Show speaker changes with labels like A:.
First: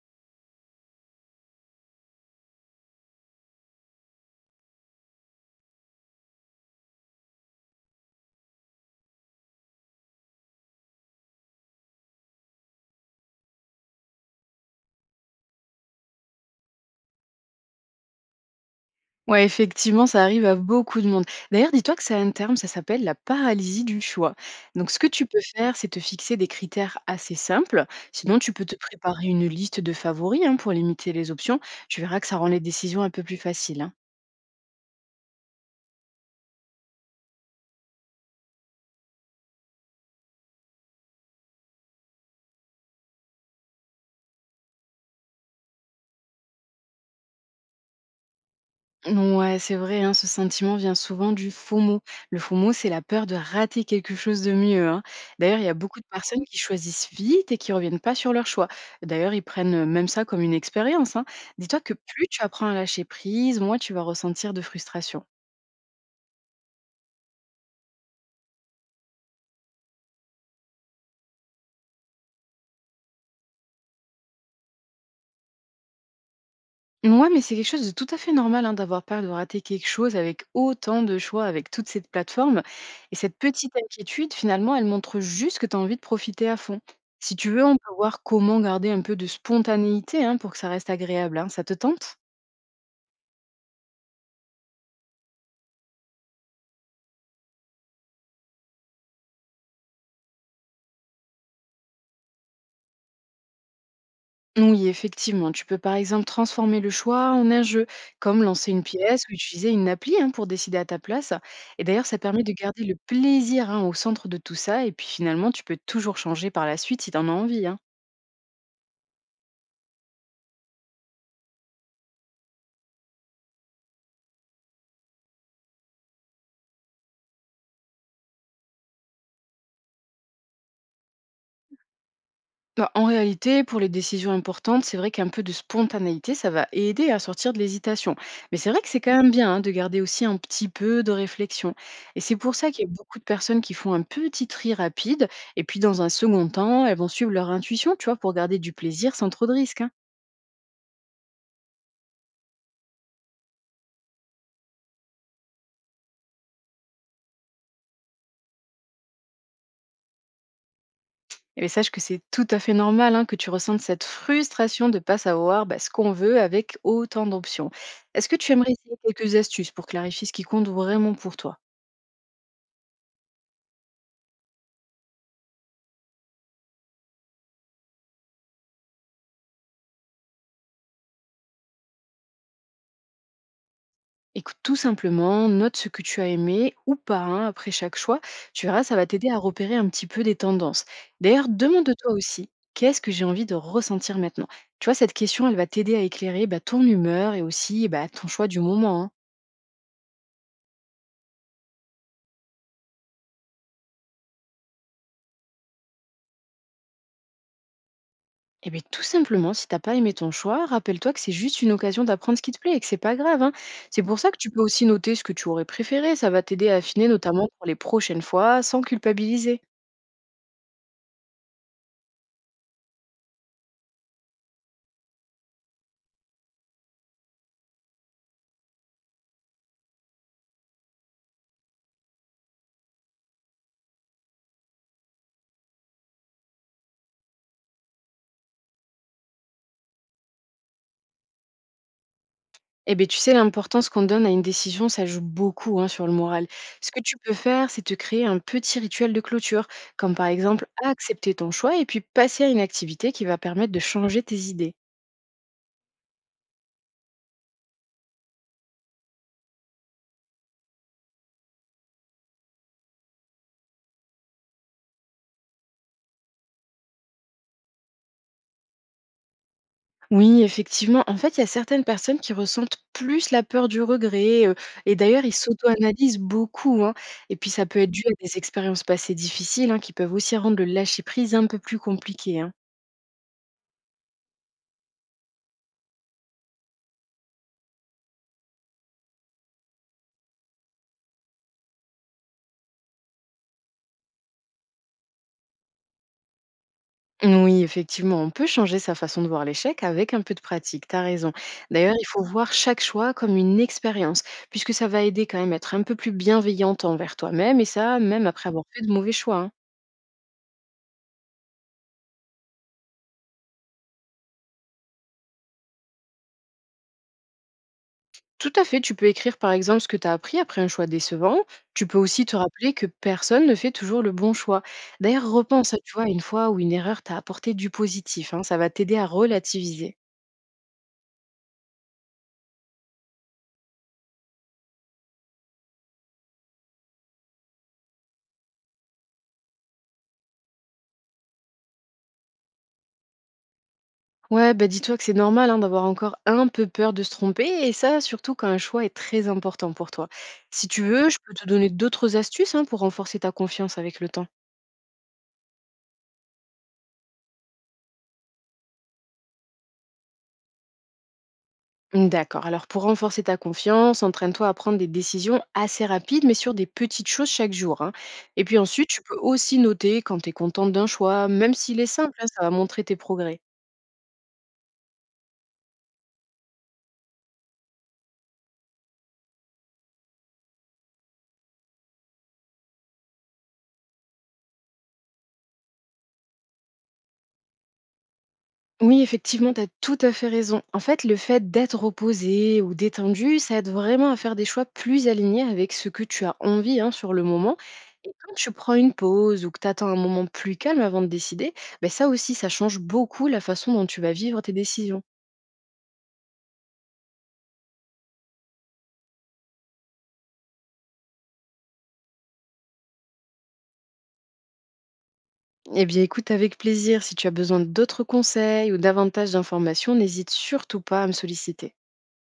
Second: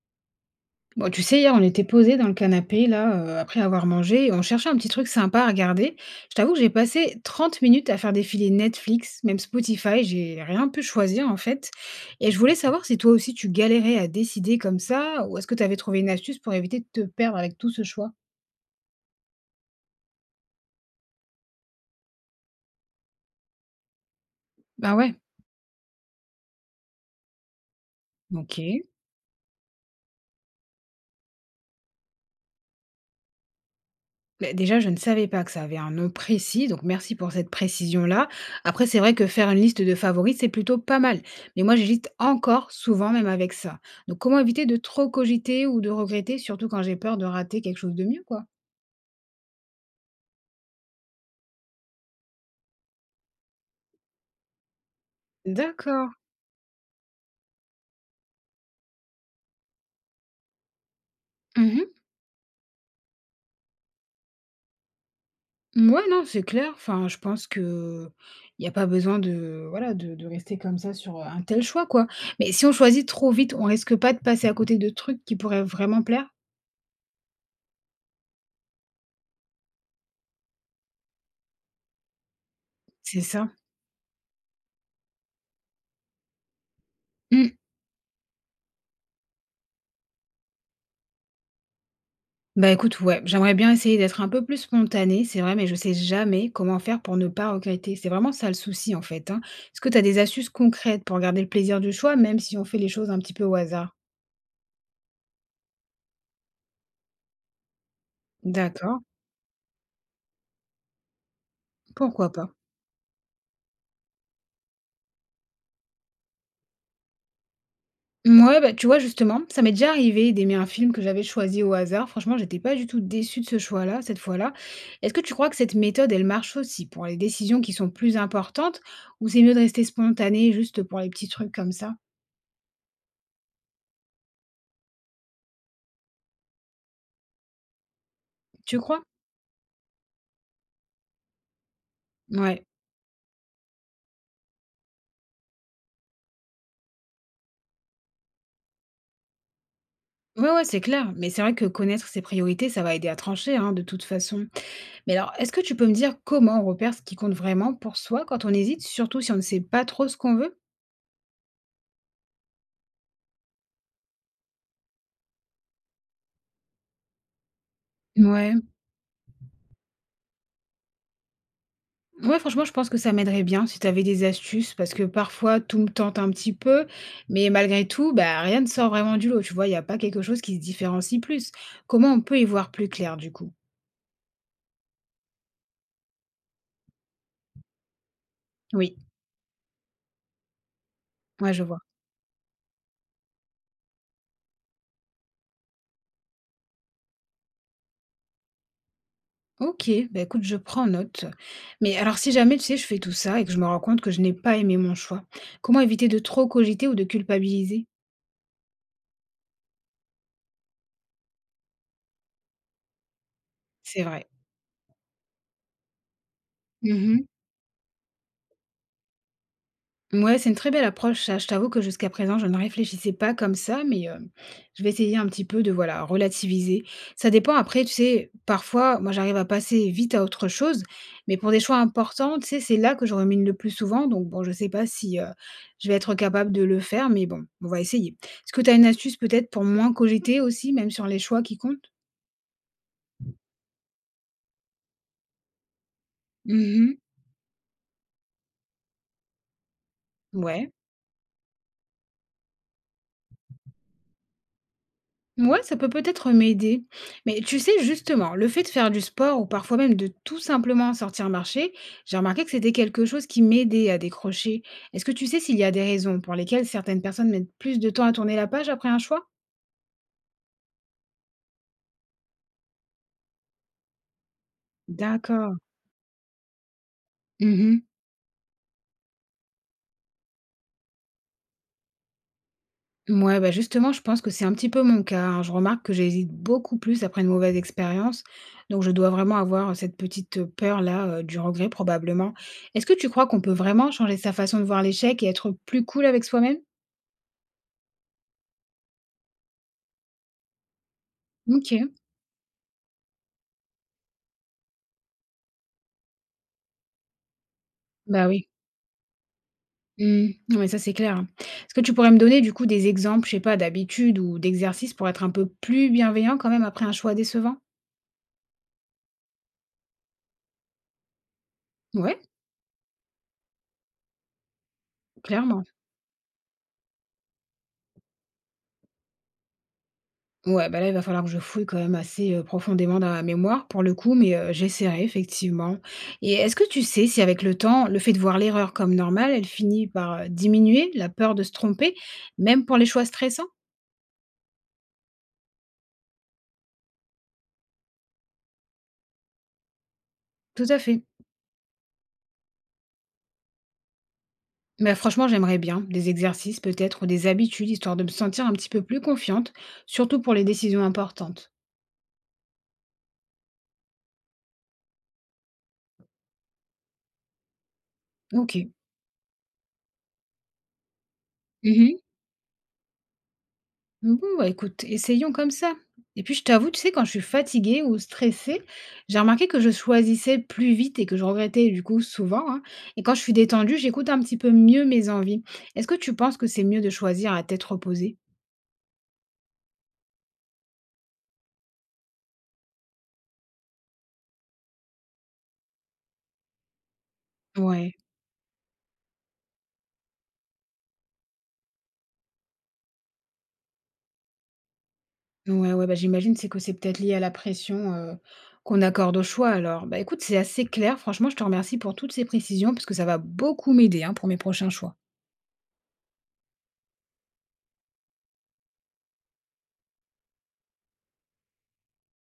A: Bon, tu sais, hier, on était posés dans le canapé, là, après avoir mangé et on cherchait un petit truc sympa à regarder. Je t'avoue que j'ai passé 30 minutes à faire défiler Netflix, même Spotify, j'ai rien pu choisir, en fait, et je voulais savoir si toi aussi tu galérais à décider comme ça ou est-ce que tu avais trouvé une astuce pour éviter de te perdre avec tout ce choix?
B: Ouais, effectivement, ça arrive à beaucoup de monde. D'ailleurs, dis-toi que ça a un terme, ça s'appelle la paralysie du choix. Donc,
A: Bah
B: ce que
A: ouais.
B: tu peux faire, c'est te fixer des critères assez simples. Sinon, tu peux te
A: OK.
B: préparer une liste de favoris, hein, pour limiter les options. Tu verras que ça rend les décisions un peu plus faciles, hein.
A: Beh, déjà, je ne savais pas que ça avait un nom précis, donc merci pour cette précision-là. Après, c'est vrai que faire une liste de favoris, c'est plutôt pas mal. Mais moi, j'hésite encore souvent, même avec ça. Donc, comment éviter de trop cogiter ou de regretter, surtout quand j'ai peur de rater quelque chose de mieux, quoi?
B: Ouais, c'est vrai, hein, ce sentiment vient souvent du FOMO. Le FOMO, c'est la peur de rater quelque chose de mieux, hein. D'ailleurs, il y a beaucoup de
A: D'accord.
B: personnes qui choisissent vite et qui reviennent pas sur leur choix. D'ailleurs, ils prennent même ça comme une expérience, hein. Dis-toi
A: Mhm.
B: que plus tu apprends à lâcher prise, moins tu vas ressentir de frustration.
A: Ouais, non, c'est clair. Enfin, je pense que il n'y a pas besoin de, voilà, de rester comme ça sur un tel choix, quoi. Mais si on choisit trop vite, on risque pas de passer à côté de trucs qui pourraient vraiment plaire.
B: Ouais, mais c'est quelque chose de tout à fait normal, hein, d'avoir peur de rater quelque chose avec autant de choix, avec toute cette plateforme et
A: C'est
B: cette
A: ça.
B: petite inquiétude, finalement, elle montre juste que tu as envie de profiter à fond. Si tu
A: Mmh.
B: veux, on peut voir comment garder un peu de spontanéité, hein, pour que ça reste agréable, hein. Ça te tente?
A: Bah, écoute, ouais, j'aimerais bien essayer d'être un peu plus spontanée, c'est vrai, mais je sais jamais comment faire pour ne pas regretter. C'est vraiment ça le souci, en fait, hein. Est-ce que tu as des astuces concrètes pour garder le plaisir du choix, même si on fait les choses un petit peu au hasard?
B: Oui, effectivement, tu peux par exemple transformer le choix en un jeu, comme lancer une
A: D'accord,
B: pièce ou utiliser une appli, hein, pour décider à ta place. Et d'ailleurs, ça
A: pourquoi
B: permet
A: pas?
B: de garder le plaisir, hein, au centre de tout ça et puis finalement, tu peux toujours changer par la suite si tu en as envie, hein.
A: Ouais, bah, tu vois, justement, ça m'est déjà arrivé d'aimer un film que j'avais choisi au hasard. Franchement, j'étais pas du tout déçue de ce choix-là, cette fois-là. Est-ce que tu crois que cette méthode, elle marche aussi pour les décisions qui sont plus importantes, ou c'est mieux de rester spontané juste pour les petits trucs comme ça?
B: Bah, en réalité, pour les décisions importantes, c'est vrai qu'un peu de spontanéité, ça va aider à sortir de l'hésitation. Mais c'est
A: Tu
B: vrai que c'est
A: crois?
B: quand même bien, hein, de garder aussi un petit peu de réflexion. Et c'est pour
A: Ouais.
B: ça qu'il y a beaucoup de personnes qui font un petit tri rapide, et puis dans un second temps, elles vont suivre leur intuition, tu vois, pour garder du plaisir sans trop de risques, hein.
A: Ouais, ouais, c'est clair. Mais c'est vrai que connaître ses priorités, ça va aider à trancher, hein, de toute façon. Mais alors, est-ce que tu peux me dire comment on repère ce qui compte vraiment pour soi quand on hésite, surtout si on ne sait pas trop ce qu'on veut?
B: Et sache que c'est tout à fait normal, hein, que tu ressentes cette frustration de pas savoir, bah, ce qu'on veut avec autant d'options. Est-ce que tu
A: Ouais.
B: aimerais essayer quelques astuces pour clarifier ce qui compte vraiment pour toi?
A: Ouais, franchement, je pense que ça m'aiderait bien si tu avais des astuces, parce que parfois, tout me tente un petit peu, mais malgré tout, bah, rien ne sort vraiment du lot. Tu vois, il n'y a pas quelque chose qui se différencie plus. Comment on peut y voir plus clair, du coup?
B: Écoute, tout simplement, note ce que tu as aimé ou pas, hein, après chaque choix. Tu verras, ça
A: Oui,
B: va t'aider à repérer un petit peu des tendances. D'ailleurs,
A: ouais, je vois.
B: demande-toi aussi, qu'est-ce que j'ai envie de ressentir maintenant? Tu vois, cette question, elle va t'aider à éclairer, bah, ton humeur et aussi, bah, ton choix du moment, hein.
A: OK, bah, écoute, je prends note. Mais alors si jamais, tu sais, je fais tout ça et que je me rends compte que je n'ai pas aimé mon choix, comment éviter de trop cogiter ou de culpabiliser?
B: Et bien tout simplement, si t'as pas aimé ton choix, rappelle-toi que c'est juste une occasion d'apprendre ce qui te plaît et que c'est pas grave, hein. C'est
A: C'est
B: pour
A: vrai.
B: ça que tu peux aussi noter ce que tu aurais préféré. Ça va t'aider à affiner notamment pour les prochaines fois sans culpabiliser.
A: Ouais, c'est une très belle approche ça. Je t'avoue que jusqu'à présent, je ne réfléchissais pas comme ça, mais je vais essayer un petit peu de, voilà, relativiser. Ça dépend après, tu sais, parfois, moi, j'arrive à passer vite à autre chose, mais pour des choix importants, tu sais, c'est là que je rumine le plus souvent, donc bon, je sais pas si, je vais être capable de le faire, mais bon, on va essayer. Est-ce que tu as une astuce peut-être pour moins cogiter aussi, même sur les choix qui comptent?
B: Eh beh, tu sais, l'importance qu'on donne à une décision, ça joue beaucoup, hein, sur le moral. Ce
A: Mmh.
B: que tu peux faire, c'est te créer un petit rituel de clôture, comme par exemple
A: Ouais.
B: accepter ton choix et puis passer à une activité qui va permettre de changer tes idées.
A: Ouais, ça peut peut-être m'aider. Mais tu sais, justement, le fait de faire du sport ou parfois même de tout simplement sortir marcher, j'ai remarqué que c'était quelque chose qui m'aidait à décrocher. Est-ce que tu sais s'il y a des raisons pour lesquelles certaines personnes mettent plus de temps à tourner la page après un choix?
B: Oui, effectivement. En fait, il y a certaines personnes qui ressentent plus la peur du regret, et d'ailleurs, ils
A: D'accord.
B: s'auto-analysent beaucoup, hein. Et puis, ça peut
A: Mhm.
B: être dû à des expériences passées difficiles, hein, qui peuvent aussi rendre le lâcher-prise un peu plus compliqué, hein.
A: Ouais, bah justement, je pense que c'est un petit peu mon cas, hein. Je remarque que j'hésite beaucoup plus après une mauvaise expérience. Donc, je dois vraiment avoir cette petite peur-là, du regret probablement. Est-ce que tu crois qu'on peut vraiment changer sa façon de voir l'échec et être plus cool avec soi-même?
B: Oui, effectivement, on peut changer sa façon de voir l'échec avec un peu de pratique, t'as raison.
A: OK.
B: D'ailleurs, il faut voir chaque choix comme une expérience, puisque ça va aider quand même à être un peu plus bienveillante envers toi-même, et ça, même
A: Bah oui.
B: après avoir fait de mauvais choix, hein.
A: Mmh. Non, mais ça, c'est clair, hein. Est-ce que tu pourrais me donner, du coup, des exemples, je sais pas, d'habitudes ou d'exercices pour être un peu plus bienveillant quand même après un choix décevant?
B: Tout à fait, tu peux écrire par exemple ce que tu as appris après un choix décevant. Tu peux
A: Ouais,
B: aussi te rappeler que personne ne fait toujours le bon choix. D'ailleurs,
A: clairement.
B: repense, tu vois, à une fois où une erreur t'a apporté du positif, hein, ça va t'aider à relativiser.
A: Ouais, bah là, il va falloir que je fouille quand même assez profondément dans ma mémoire pour le coup, mais j'essaierai effectivement. Et est-ce que tu sais si avec le temps, le fait de voir l'erreur comme normale, elle finit par diminuer la peur de se tromper, même pour les choix stressants?
B: Ouais, bah dis-toi que c'est normal, hein, d'avoir encore un peu peur de se tromper, et ça, surtout quand un choix est très important pour toi.
A: Tout
B: Si
A: à
B: tu
A: fait.
B: veux, je peux te donner d'autres astuces, hein, pour renforcer ta confiance avec le temps.
A: Mais franchement, j'aimerais bien des exercices peut-être ou des habitudes, histoire de me sentir un petit peu plus confiante, surtout pour les décisions importantes.
B: D'accord, alors pour renforcer ta confiance, entraîne-toi à prendre des décisions assez rapides, mais sur des petites choses chaque jour, hein. Et
A: OK.
B: puis ensuite, tu peux aussi noter quand tu es contente d'un choix, même s'il est
A: Mhm.
B: simple, hein, ça va montrer tes progrès.
A: Bon, bah, écoute, essayons comme ça. Et puis, je t'avoue, tu sais, quand je suis fatiguée ou stressée, j'ai remarqué que je choisissais plus vite et que je regrettais du coup souvent, hein. Et quand je suis détendue, j'écoute un petit peu mieux mes envies. Est-ce que tu penses que c'est mieux de choisir à tête reposée?
B: Oui, effectivement, tu as tout à fait raison. En fait, le fait d'être reposé ou détendu, ça aide vraiment à faire des choix plus alignés avec ce que tu as envie, hein, sur le moment.
A: Ouais.
B: Et quand tu prends une pause ou que tu attends un moment plus calme avant de décider, ben ça aussi, ça change beaucoup la façon dont tu vas vivre tes décisions.
A: Ouais, ouais, bah, j'imagine, c'est que c'est peut-être lié à la pression, qu'on accorde au choix alors. Bah, écoute, c'est assez clair. Franchement, je te remercie pour toutes ces précisions parce que ça va beaucoup m'aider, hein, pour mes prochains choix.
B: Eh bien, écoute avec plaisir. Si tu as besoin d'autres conseils ou davantage d'informations, n'hésite surtout pas à me solliciter.